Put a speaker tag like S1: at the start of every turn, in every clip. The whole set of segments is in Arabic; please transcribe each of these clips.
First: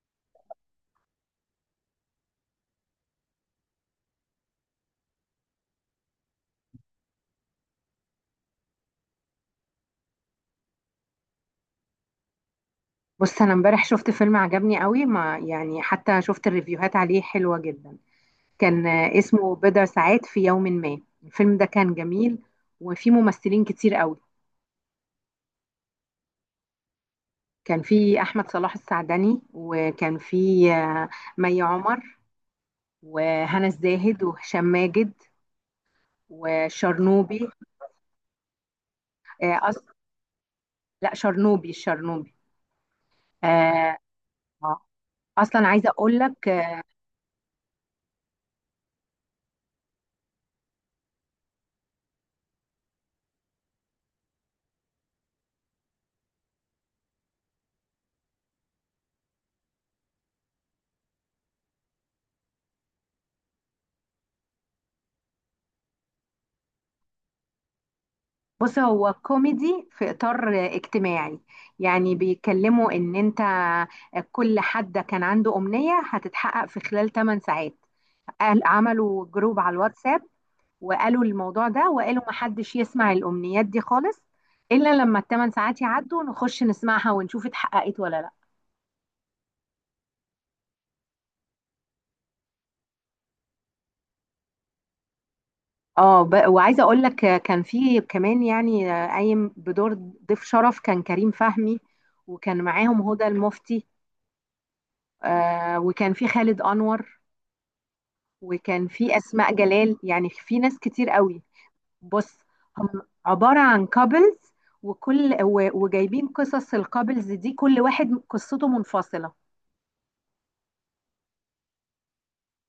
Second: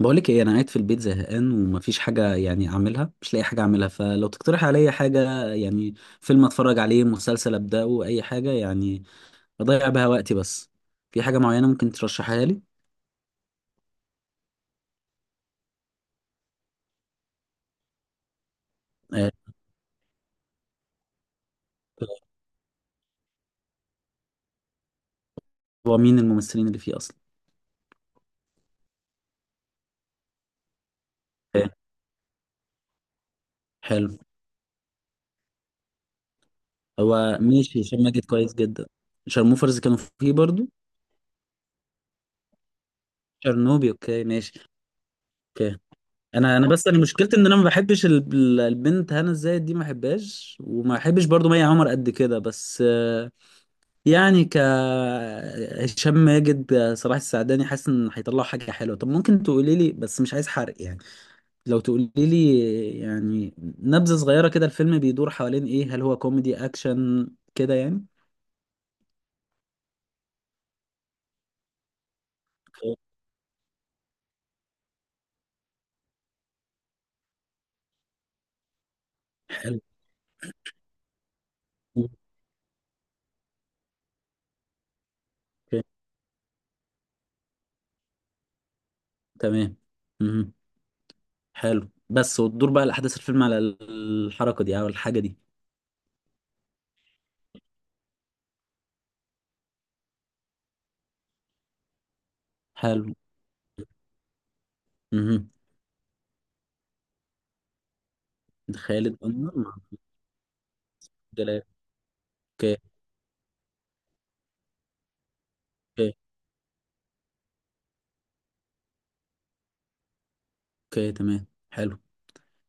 S1: بقولك ايه، انا قاعد في البيت زهقان ومفيش حاجه يعني اعملها، مش لاقي حاجه اعملها. فلو تقترح عليا حاجه، يعني فيلم اتفرج عليه، مسلسل ابداه، اي حاجه يعني اضيع بها وقتي بس. في حاجه معينه ممكن ترشحها لي؟
S2: بص انا امبارح شفت فيلم عجبني قوي ما يعني حتى شفت الريفيوهات عليه حلوة جدا. كان
S1: آه،
S2: اسمه بضع ساعات في يوم ما. الفيلم ده كان جميل، وفيه ممثلين كتير قوي.
S1: هو مين الممثلين اللي فيه اصلا؟
S2: كان فيه احمد صلاح السعدني، وكان فيه آه، مي
S1: آه،
S2: عمر وهنا
S1: حلو.
S2: الزاهد وهشام ماجد
S1: هو
S2: وشرنوبي.
S1: ماشي، هشام ماجد كويس جدا.
S2: آه، أص...
S1: شارموفرز كانوا فيه برضو.
S2: لا، شرنوبي الشرنوبي.
S1: شرنوبي،
S2: آه،
S1: اوكي ماشي.
S2: آه. اصلا
S1: اوكي.
S2: عايزه اقول لك،
S1: انا بس انا مشكلتي ان انا ما بحبش البنت هنا الزاهد دي، ما بحبهاش، وما بحبش برضو مي عمر قد كده، بس يعني هشام ماجد صلاح السعداني، حاسس ان هيطلعوا حاجه حلوه. طب ممكن تقولي لي؟ بس مش عايز حرق يعني. لو تقولي لي يعني نبذه صغيره كده، الفيلم بيدور حوالين ايه؟ هل هو كوميدي اكشن كده يعني؟
S2: بص هو كوميدي في إطار اجتماعي. يعني بيتكلموا إن أنت كل حد كان عنده أمنية هتتحقق في خلال 8 ساعات، قال عملوا جروب على
S1: حلو.
S2: الواتساب وقالوا الموضوع ده،
S1: اوكي
S2: وقالوا محدش يسمع الأمنيات دي خالص إلا لما الثمان ساعات يعدوا نخش نسمعها ونشوف اتحققت ولا لا.
S1: تمام. مهم. حلو، بس وتدور بقى الاحداث الفيلم على الحركه دي او الحاجه دي؟
S2: وعايزة أقول لك، كان في كمان يعني قايم بدور ضيف شرف كان كريم فهمي، وكان معاهم
S1: حلو.
S2: هدى المفتي.
S1: امم.
S2: وكان في خالد أنور، وكان
S1: خالد
S2: في
S1: انور
S2: اسماء
S1: مع
S2: جلال.
S1: عبد
S2: يعني في ناس كتير قوي.
S1: الجلال؟
S2: بص،
S1: اوكي.
S2: هم عباره عن كابلز،
S1: اوكي
S2: وجايبين قصص الكابلز دي، كل واحد قصته منفصله.
S1: اوكي تمام حلو.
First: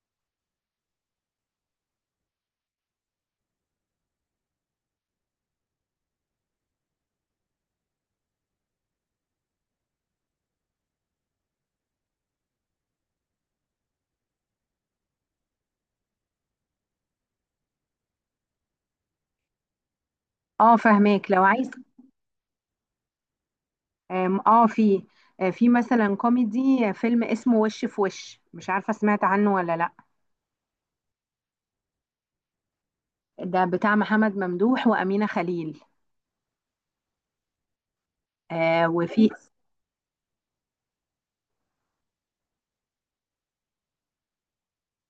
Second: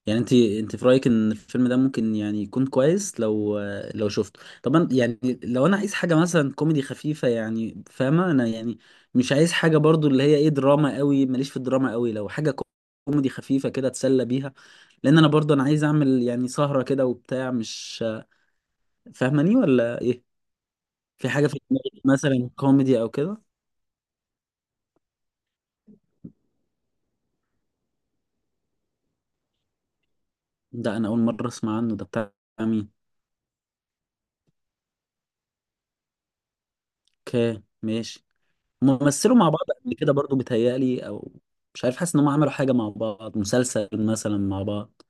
S1: يعني انت في رايك ان الفيلم ده ممكن يعني يكون كويس، لو شفته طبعا يعني؟ لو انا عايز حاجه مثلا كوميدي خفيفه، يعني فاهمه انا يعني، مش عايز حاجه برضو اللي هي ايه، دراما قوي، ماليش في الدراما قوي. لو حاجه كوميدي خفيفه كده اتسلى بيها، لان انا برضو انا عايز اعمل يعني سهره كده وبتاع، مش فاهماني ولا ايه؟
S2: اه
S1: في
S2: فهماك. لو
S1: حاجه في
S2: عايز،
S1: دماغك مثلا كوميدي او كده؟
S2: آم، اه في آه، في مثلا كوميدي، فيلم اسمه وش في وش، مش عارفه سمعت عنه ولا لا.
S1: ده انا اول مره اسمع عنه. ده بتاع مين؟
S2: ده بتاع محمد ممدوح وامينه خليل.
S1: اوكي ماشي.
S2: آه وفي،
S1: ممثلوا مع بعض قبل كده برضو، بيتهيألي، او مش عارف، حاسس ان هم عملوا حاجه مع بعض، مسلسل مثلا مع بعض.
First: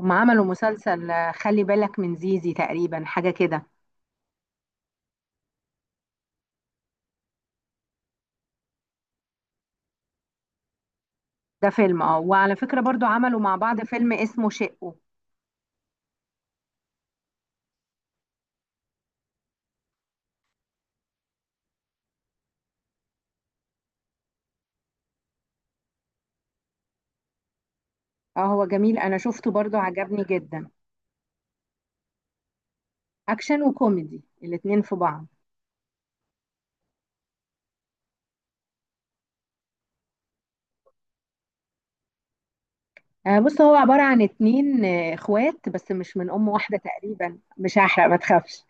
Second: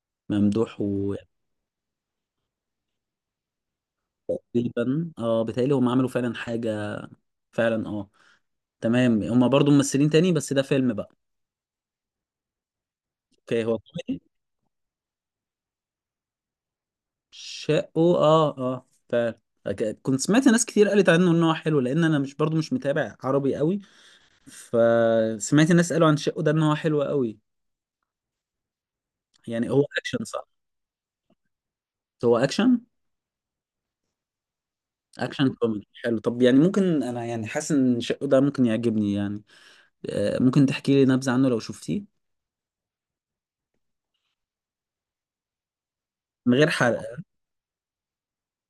S2: هم عملوا
S1: ممدوح
S2: مسلسل
S1: و
S2: خلي بالك من زيزي تقريبا، حاجه كده.
S1: تقريبا اه، بيتهيألي هم عملوا فعلا حاجه. فعلا اه. تمام، هم برضو ممثلين تاني، بس ده فيلم بقى.
S2: ده فيلم اه، وعلى فكره برضو عملوا مع
S1: اوكي، هو
S2: بعض فيلم
S1: كوميدي؟
S2: اسمه شقه.
S1: شقه، اه اه فعلا. كنت سمعت ناس كتير قالت عنه ان هو حلو، لان انا مش برضو مش متابع عربي قوي. فسمعت الناس قالوا عن شقه ده ان هو حلو قوي.
S2: اه هو جميل، انا شفته
S1: يعني
S2: برضو
S1: هو
S2: عجبني
S1: اكشن صح؟
S2: جدا.
S1: هو اكشن؟
S2: اكشن وكوميدي الاتنين في بعض.
S1: اكشن كوميدي حلو. طب يعني ممكن، انا يعني حاسس ان شقه ده ممكن يعجبني يعني. ممكن تحكي لي نبذة عنه لو شفتيه؟
S2: آه بص، هو عبارة عن اتنين اخوات، بس مش من ام
S1: من غير
S2: واحدة
S1: حرق.
S2: تقريبا. مش هحرق، ما تخافش.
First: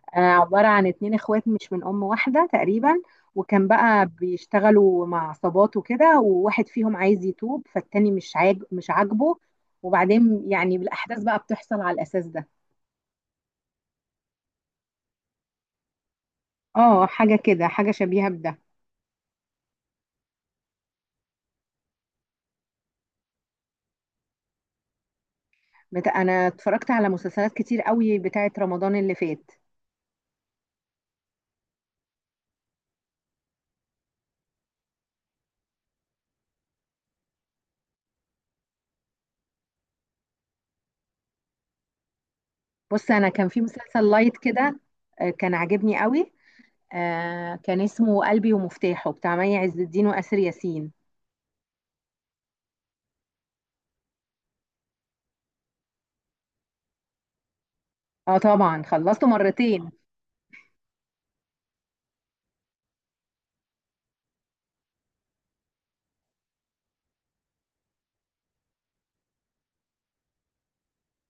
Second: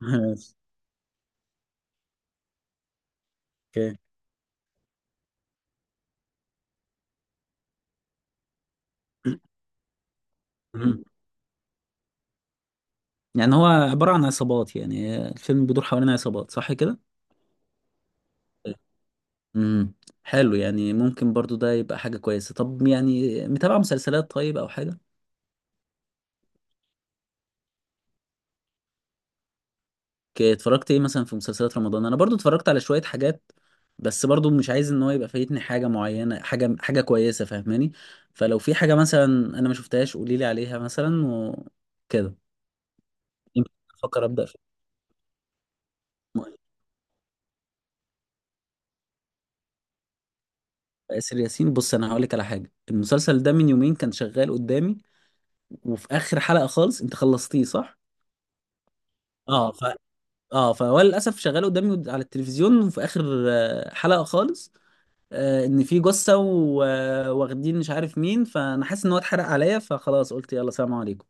S2: آه،
S1: ماشي.
S2: عبارة عن اتنين اخوات مش من ام واحدة تقريبا، وكان
S1: اوكي.
S2: بقى بيشتغلوا مع عصابات وكده، وواحد فيهم عايز يتوب، فالتاني مش عاجبه. وبعدين يعني
S1: مم.
S2: الاحداث بقى بتحصل على الاساس ده.
S1: يعني هو عبارة عن عصابات يعني، الفيلم بيدور حوالين عصابات صح كده؟
S2: اه حاجة كده، حاجة شبيهة بده.
S1: امم. حلو، يعني ممكن برضو ده يبقى حاجة كويسة. طب يعني متابعة مسلسلات طيب او حاجة؟
S2: انا اتفرجت على مسلسلات كتير قوي بتاعت رمضان اللي فات.
S1: اتفرجت ايه مثلا في مسلسلات رمضان؟ انا برضو اتفرجت على شوية حاجات، بس برضو مش عايز ان هو يبقى فايتني حاجة معينة، حاجة حاجة كويسة، فاهماني. فلو في حاجة مثلا انا ما شفتهاش قولي لي عليها مثلا وكده.
S2: بص، انا كان في
S1: يمكن
S2: مسلسل
S1: افكر
S2: لايت
S1: ابدا في
S2: كده، كان عاجبني قوي. كان اسمه قلبي ومفتاحه، بتاع مي عز الدين واسر ياسين.
S1: آسر ياسين. بص، انا هقول لك على حاجة، المسلسل ده من يومين كان شغال قدامي، وفي اخر حلقة خالص، انت خلصتيه صح؟
S2: اه طبعا خلصته
S1: اه ف
S2: مرتين.
S1: اه فهو للاسف شغال قدامي على التلفزيون، وفي اخر حلقة خالص ان في جثه واخدين مش عارف مين، فانا حاسس ان هو اتحرق عليا، فخلاص قلت يلا سلام عليكم.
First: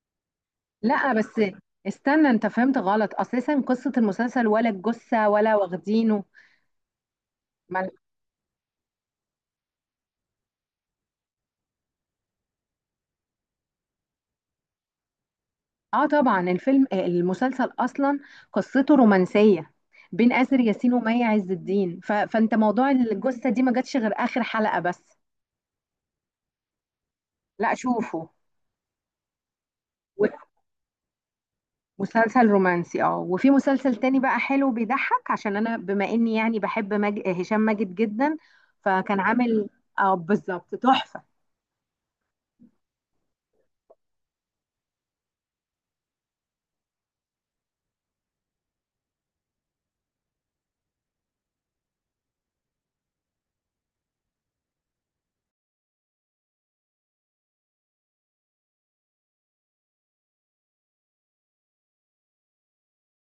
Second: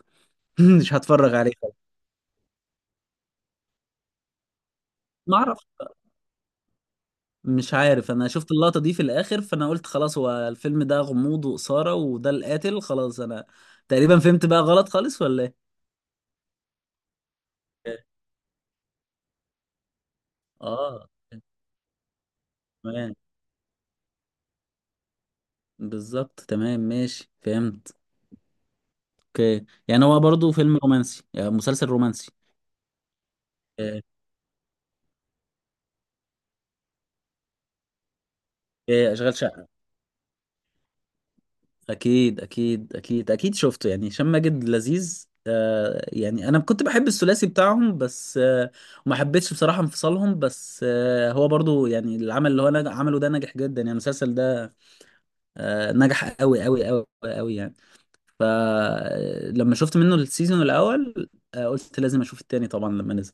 S1: مش
S2: لا
S1: هتفرج
S2: بس
S1: عليه خلاص.
S2: استنى، انت فهمت غلط اساسا قصة المسلسل ولا الجثة
S1: ما
S2: ولا
S1: اعرف.
S2: واخدينه.
S1: مش
S2: مال-
S1: عارف، انا شفت اللقطه دي في الاخر، فانا قلت خلاص هو الفيلم ده غموض واثاره، وده القاتل خلاص، انا تقريبا فهمت بقى غلط خالص ولا ايه؟
S2: اه طبعا الفيلم، المسلسل اصلا قصته رومانسية بين اسر ياسين
S1: اه
S2: ومي عز الدين. فانت موضوع
S1: تمام.
S2: الجثة دي ما جاتش غير اخر حلقة بس.
S1: بالظبط تمام ماشي
S2: لا
S1: فهمت.
S2: شوفه.
S1: اوكي، يعني هو برضو فيلم رومانسي، يعني مسلسل رومانسي.
S2: مسلسل رومانسي اه. وفي مسلسل
S1: آه،
S2: تاني بقى حلو بيضحك، عشان انا بما اني يعني بحب هشام ماجد جدا،
S1: آه،
S2: فكان
S1: اشغال
S2: عامل.
S1: شقه.
S2: اه بالظبط، تحفة.
S1: اكيد اكيد اكيد اكيد شفته، يعني هشام ماجد لذيذ. آه يعني انا كنت بحب الثلاثي بتاعهم، بس ما حبيتش بصراحة انفصالهم. بس هو برضو يعني العمل اللي هو عمله ده نجح جدا يعني المسلسل ده، نجح قوي قوي قوي قوي يعني. فلما شفت منه السيزون الاول، قلت لازم اشوف التاني طبعا لما نزل.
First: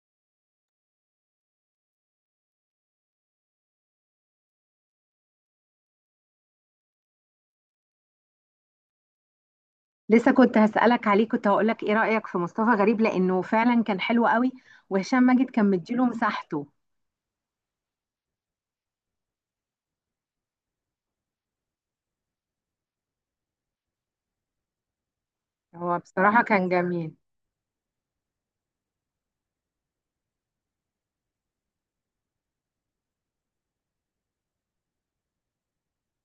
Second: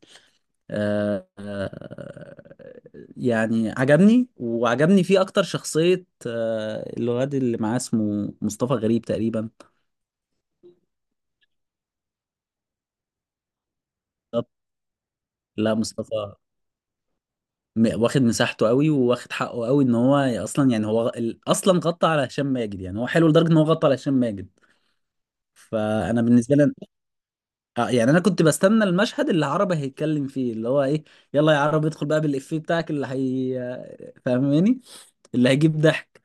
S1: آه آه يعني عجبني، وعجبني فيه اكتر شخصية الواد اللي معاه، اسمه مصطفى غريب تقريبا.
S2: لسه كنت هسألك عليه، كنت هقول لك ايه رأيك في مصطفى غريب؟ لانه فعلا كان حلو قوي، وهشام ماجد كان
S1: لا،
S2: مديله
S1: مصطفى
S2: مساحته.
S1: واخد مساحته قوي، وواخد حقه قوي، ان هو اصلا يعني هو اصلا غطى على هشام ماجد. يعني هو حلو لدرجه ان هو غطى على هشام ماجد،
S2: هو
S1: فانا
S2: بصراحة
S1: بالنسبه
S2: كان
S1: لي
S2: جميل.
S1: يعني انا كنت بستنى المشهد اللي عربه هيتكلم فيه، اللي هو ايه، يلا يا عربي ادخل بقى بالافيه بتاعك، اللي هي فاهماني، اللي هيجيب ضحك.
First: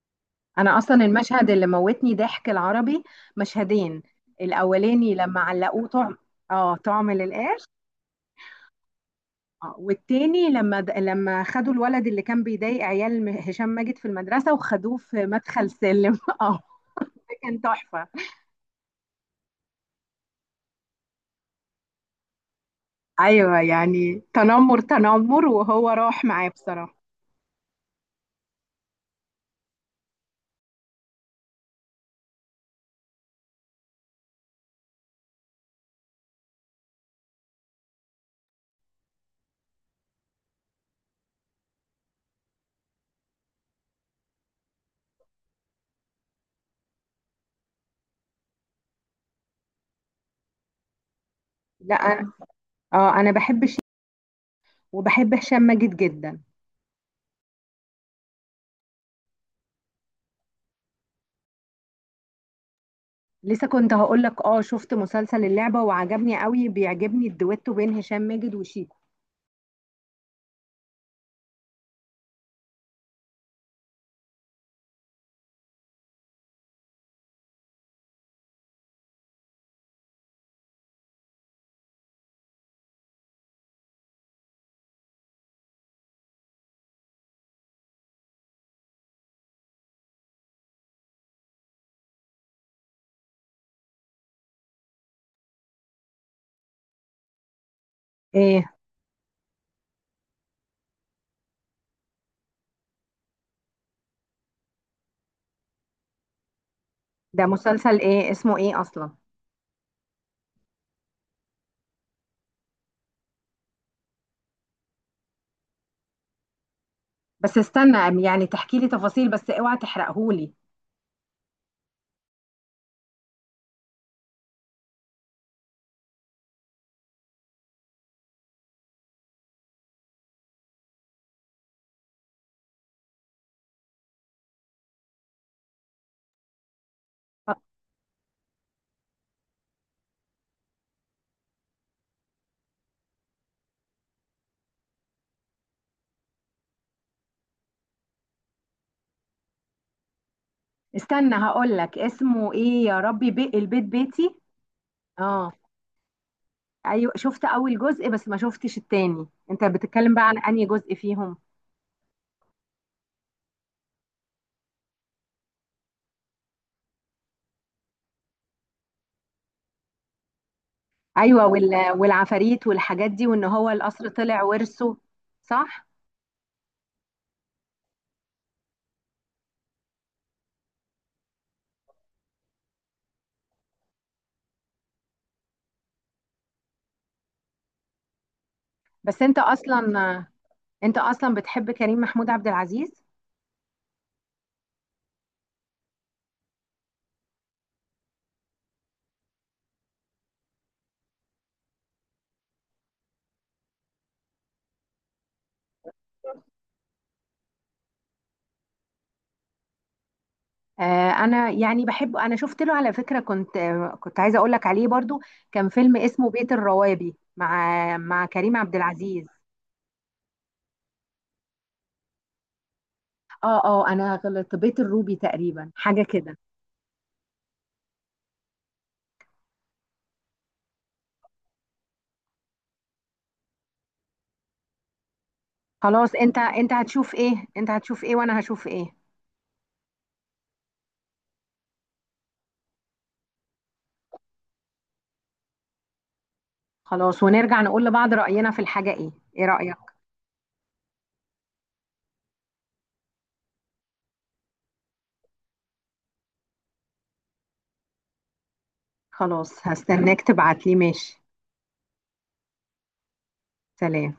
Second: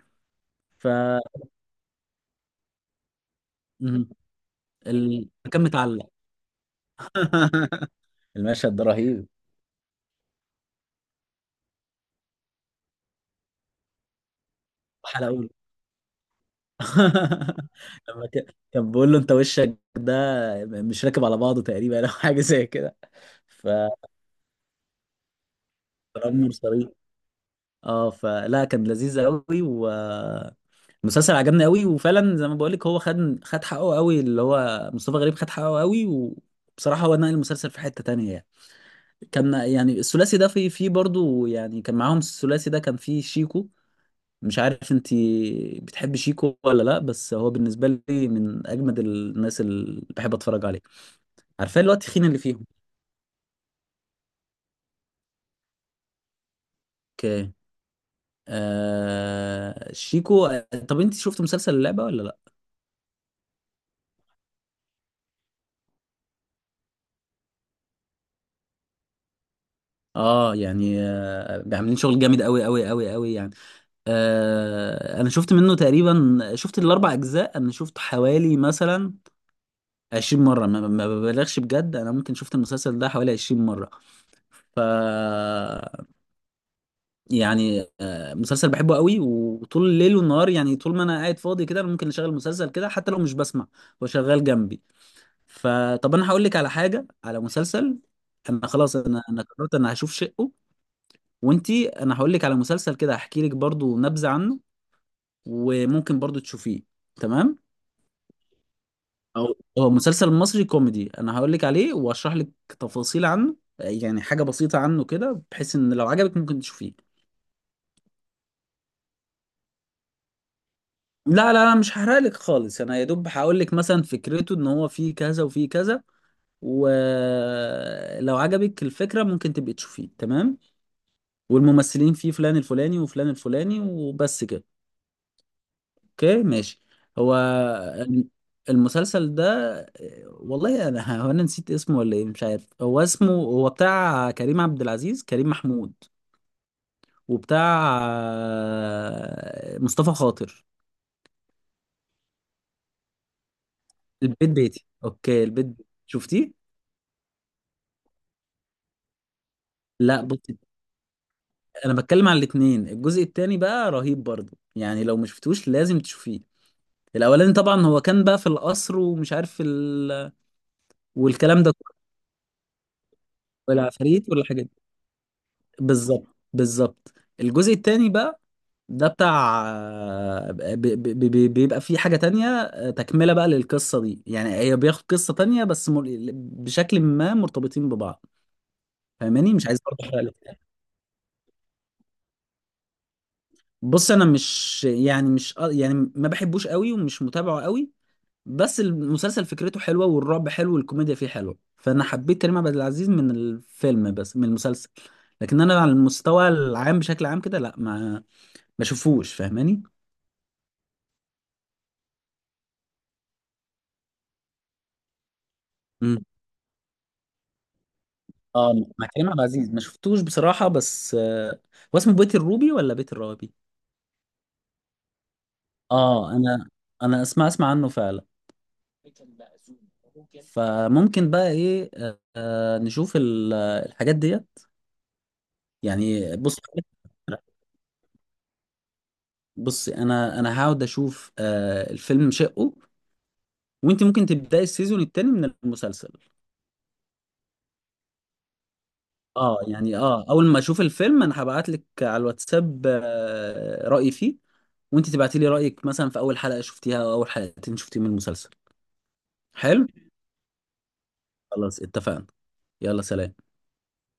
S2: انا
S1: ف
S2: اصلا المشهد اللي موتني ضحك العربي مشهدين:
S1: مم.
S2: الاولاني لما
S1: كان
S2: علقوه
S1: متعلق.
S2: طعم. اه طعم للقاع.
S1: المشهد ده رهيب.
S2: اه، والتاني لما خدوا الولد اللي كان بيضايق عيال هشام ماجد في المدرسة، وخدوه في
S1: حلقه اولى.
S2: مدخل سلم. اه ده كان تحفة.
S1: لما كان بيقول له انت وشك ده مش راكب على بعضه تقريبا، او حاجه زي كده.
S2: ايوه
S1: فرامي
S2: يعني تنمر تنمر، وهو راح معاه
S1: مرسلين.
S2: بصراحة.
S1: اه فلا، كان لذيذ قوي، والمسلسل عجبني قوي، وفعلا زي ما بقول لك، هو خد حقه قوي، اللي هو مصطفى غريب خد حقه قوي، وبصراحة هو نقل المسلسل في حتة تانية يعني. كان يعني الثلاثي ده في برضه يعني، كان معاهم الثلاثي ده، كان فيه شيكو، مش عارف انت بتحب شيكو ولا لا، بس هو بالنسبة لي من اجمد الناس اللي بحب اتفرج عليه، عارفاه، اللي
S2: لا
S1: هو التخين
S2: أنا-
S1: اللي فيهم.
S2: اه انا بحب وبحب هشام ماجد جدا.
S1: اوكي شيكو. طب انت شفت مسلسل اللعبة ولا لا؟
S2: لسه كنت هقول لك، اه شفت مسلسل اللعبة وعجبني قوي. بيعجبني الدويتو بين هشام ماجد وشيكو.
S1: اه يعني عاملين شغل جامد قوي قوي قوي قوي يعني. انا شفت منه تقريبا، شفت الاربع اجزاء، انا شفت حوالي مثلا 20 مره، ما ببالغش بجد، انا ممكن شفت المسلسل ده حوالي 20 مره. ف يعني مسلسل بحبه قوي، وطول الليل والنهار يعني، طول ما انا قاعد فاضي كده، انا ممكن اشغل مسلسل كده حتى لو مش بسمع، هو شغال جنبي. فطب انا هقول لك على حاجه، على مسلسل. انا
S2: ايه،
S1: خلاص، انا قررت انا هشوف شقه. وانتي، انا هقول لك على مسلسل كده، هحكي لك برضو نبذة عنه، وممكن برضو تشوفيه.
S2: ده
S1: تمام.
S2: مسلسل ايه؟ اسمه ايه اصلا؟
S1: أو، هو مسلسل مصري كوميدي، انا هقول لك عليه واشرح لك تفاصيل عنه، يعني حاجة بسيطة عنه كده، بحيث ان لو عجبك ممكن تشوفيه.
S2: بس استنى، يعني تحكي لي تفاصيل بس اوعى تحرقهولي.
S1: لا لا لا، مش هحرق لك خالص، انا يا دوب هقول لك مثلا فكرته، ان هو فيه كذا وفيه كذا، ولو عجبك الفكرة ممكن تبقي تشوفيه. تمام. والممثلين فيه فلان الفلاني وفلان الفلاني، وبس كده. اوكي ماشي. هو الم- المسلسل ده، والله انا هو انا نسيت اسمه ولا ايه، مش عارف، هو اسمه، هو بتاع كريم عبد العزيز، كريم محمود، وبتاع مصطفى خاطر.
S2: استنى هقول لك اسمه ايه. يا ربي، البيت بيتي.
S1: البيت بيتي، اوكي.
S2: اه
S1: البيت بيتي. شفتيه؟
S2: ايوه، شفت اول جزء بس ما شفتش التاني. انت بتتكلم
S1: لا
S2: بقى عن
S1: بص،
S2: انهي جزء فيهم؟
S1: انا بتكلم على الاتنين. الجزء التاني بقى رهيب برضه، يعني لو ما شفتوش لازم تشوفيه. الاولاني طبعا هو كان بقى في القصر، ومش عارف
S2: ايوه،
S1: والكلام ده كله.
S2: والعفاريت والحاجات دي، وان هو القصر
S1: والعفاريت
S2: طلع
S1: والحاجات.
S2: ورثه. صح.
S1: بالظبط بالظبط. الجزء التاني بقى ده بتاع بيبقى فيه حاجة تانية، تكملة بقى للقصة دي. يعني هي بياخد قصة تانية، بس بشكل ما مرتبطين ببعض،
S2: بس انت
S1: فاهماني، مش
S2: اصلا
S1: عايز برضه احرق لك.
S2: انت اصلا بتحب كريم محمود عبد العزيز.
S1: بص، انا مش يعني، مش يعني ما بحبوش قوي ومش متابعه قوي، بس المسلسل فكرته حلوة والرعب حلو والكوميديا فيه حلوة، فانا حبيت كريم عبد العزيز من الفيلم، بس من المسلسل. لكن انا على المستوى العام بشكل عام كده لا، ما بشوفوش، فاهماني.
S2: آه انا يعني بحب. انا شفت له على فكرة، كنت كنت عايزة اقول لك عليه برضو. كان فيلم اسمه بيت الروابي مع كريم
S1: اه،
S2: عبد
S1: مع
S2: العزيز.
S1: كريم عبد العزيز ما شفتوش بصراحه، بس هو اسمه بيت الروبي ولا بيت الروبي؟
S2: اه انا غلطت، بيت الروبي تقريبا حاجة
S1: اه،
S2: كده.
S1: انا اسمع عنه فعلا، فممكن بقى ايه نشوف الحاجات دي.
S2: خلاص،
S1: يعني بص.
S2: انت هتشوف ايه وانا هشوف ايه.
S1: بص انا، هقعد اشوف الفيلم شقه، وانت ممكن تبداي السيزون الثاني من المسلسل.
S2: خلاص، ونرجع نقول لبعض رأينا في الحاجة. ايه
S1: اه
S2: رأيك؟
S1: يعني، اه اول ما اشوف الفيلم انا هبعت لك على الواتساب رأيي فيه. وانت تبعتي لي رأيك مثلا في اول حلقة شفتيها او اول حلقتين شفتيهم من المسلسل.
S2: خلاص
S1: حلو.
S2: هستناك تبعت لي، ماشي.
S1: خلاص اتفقنا. يلا سلام.
S2: سلام.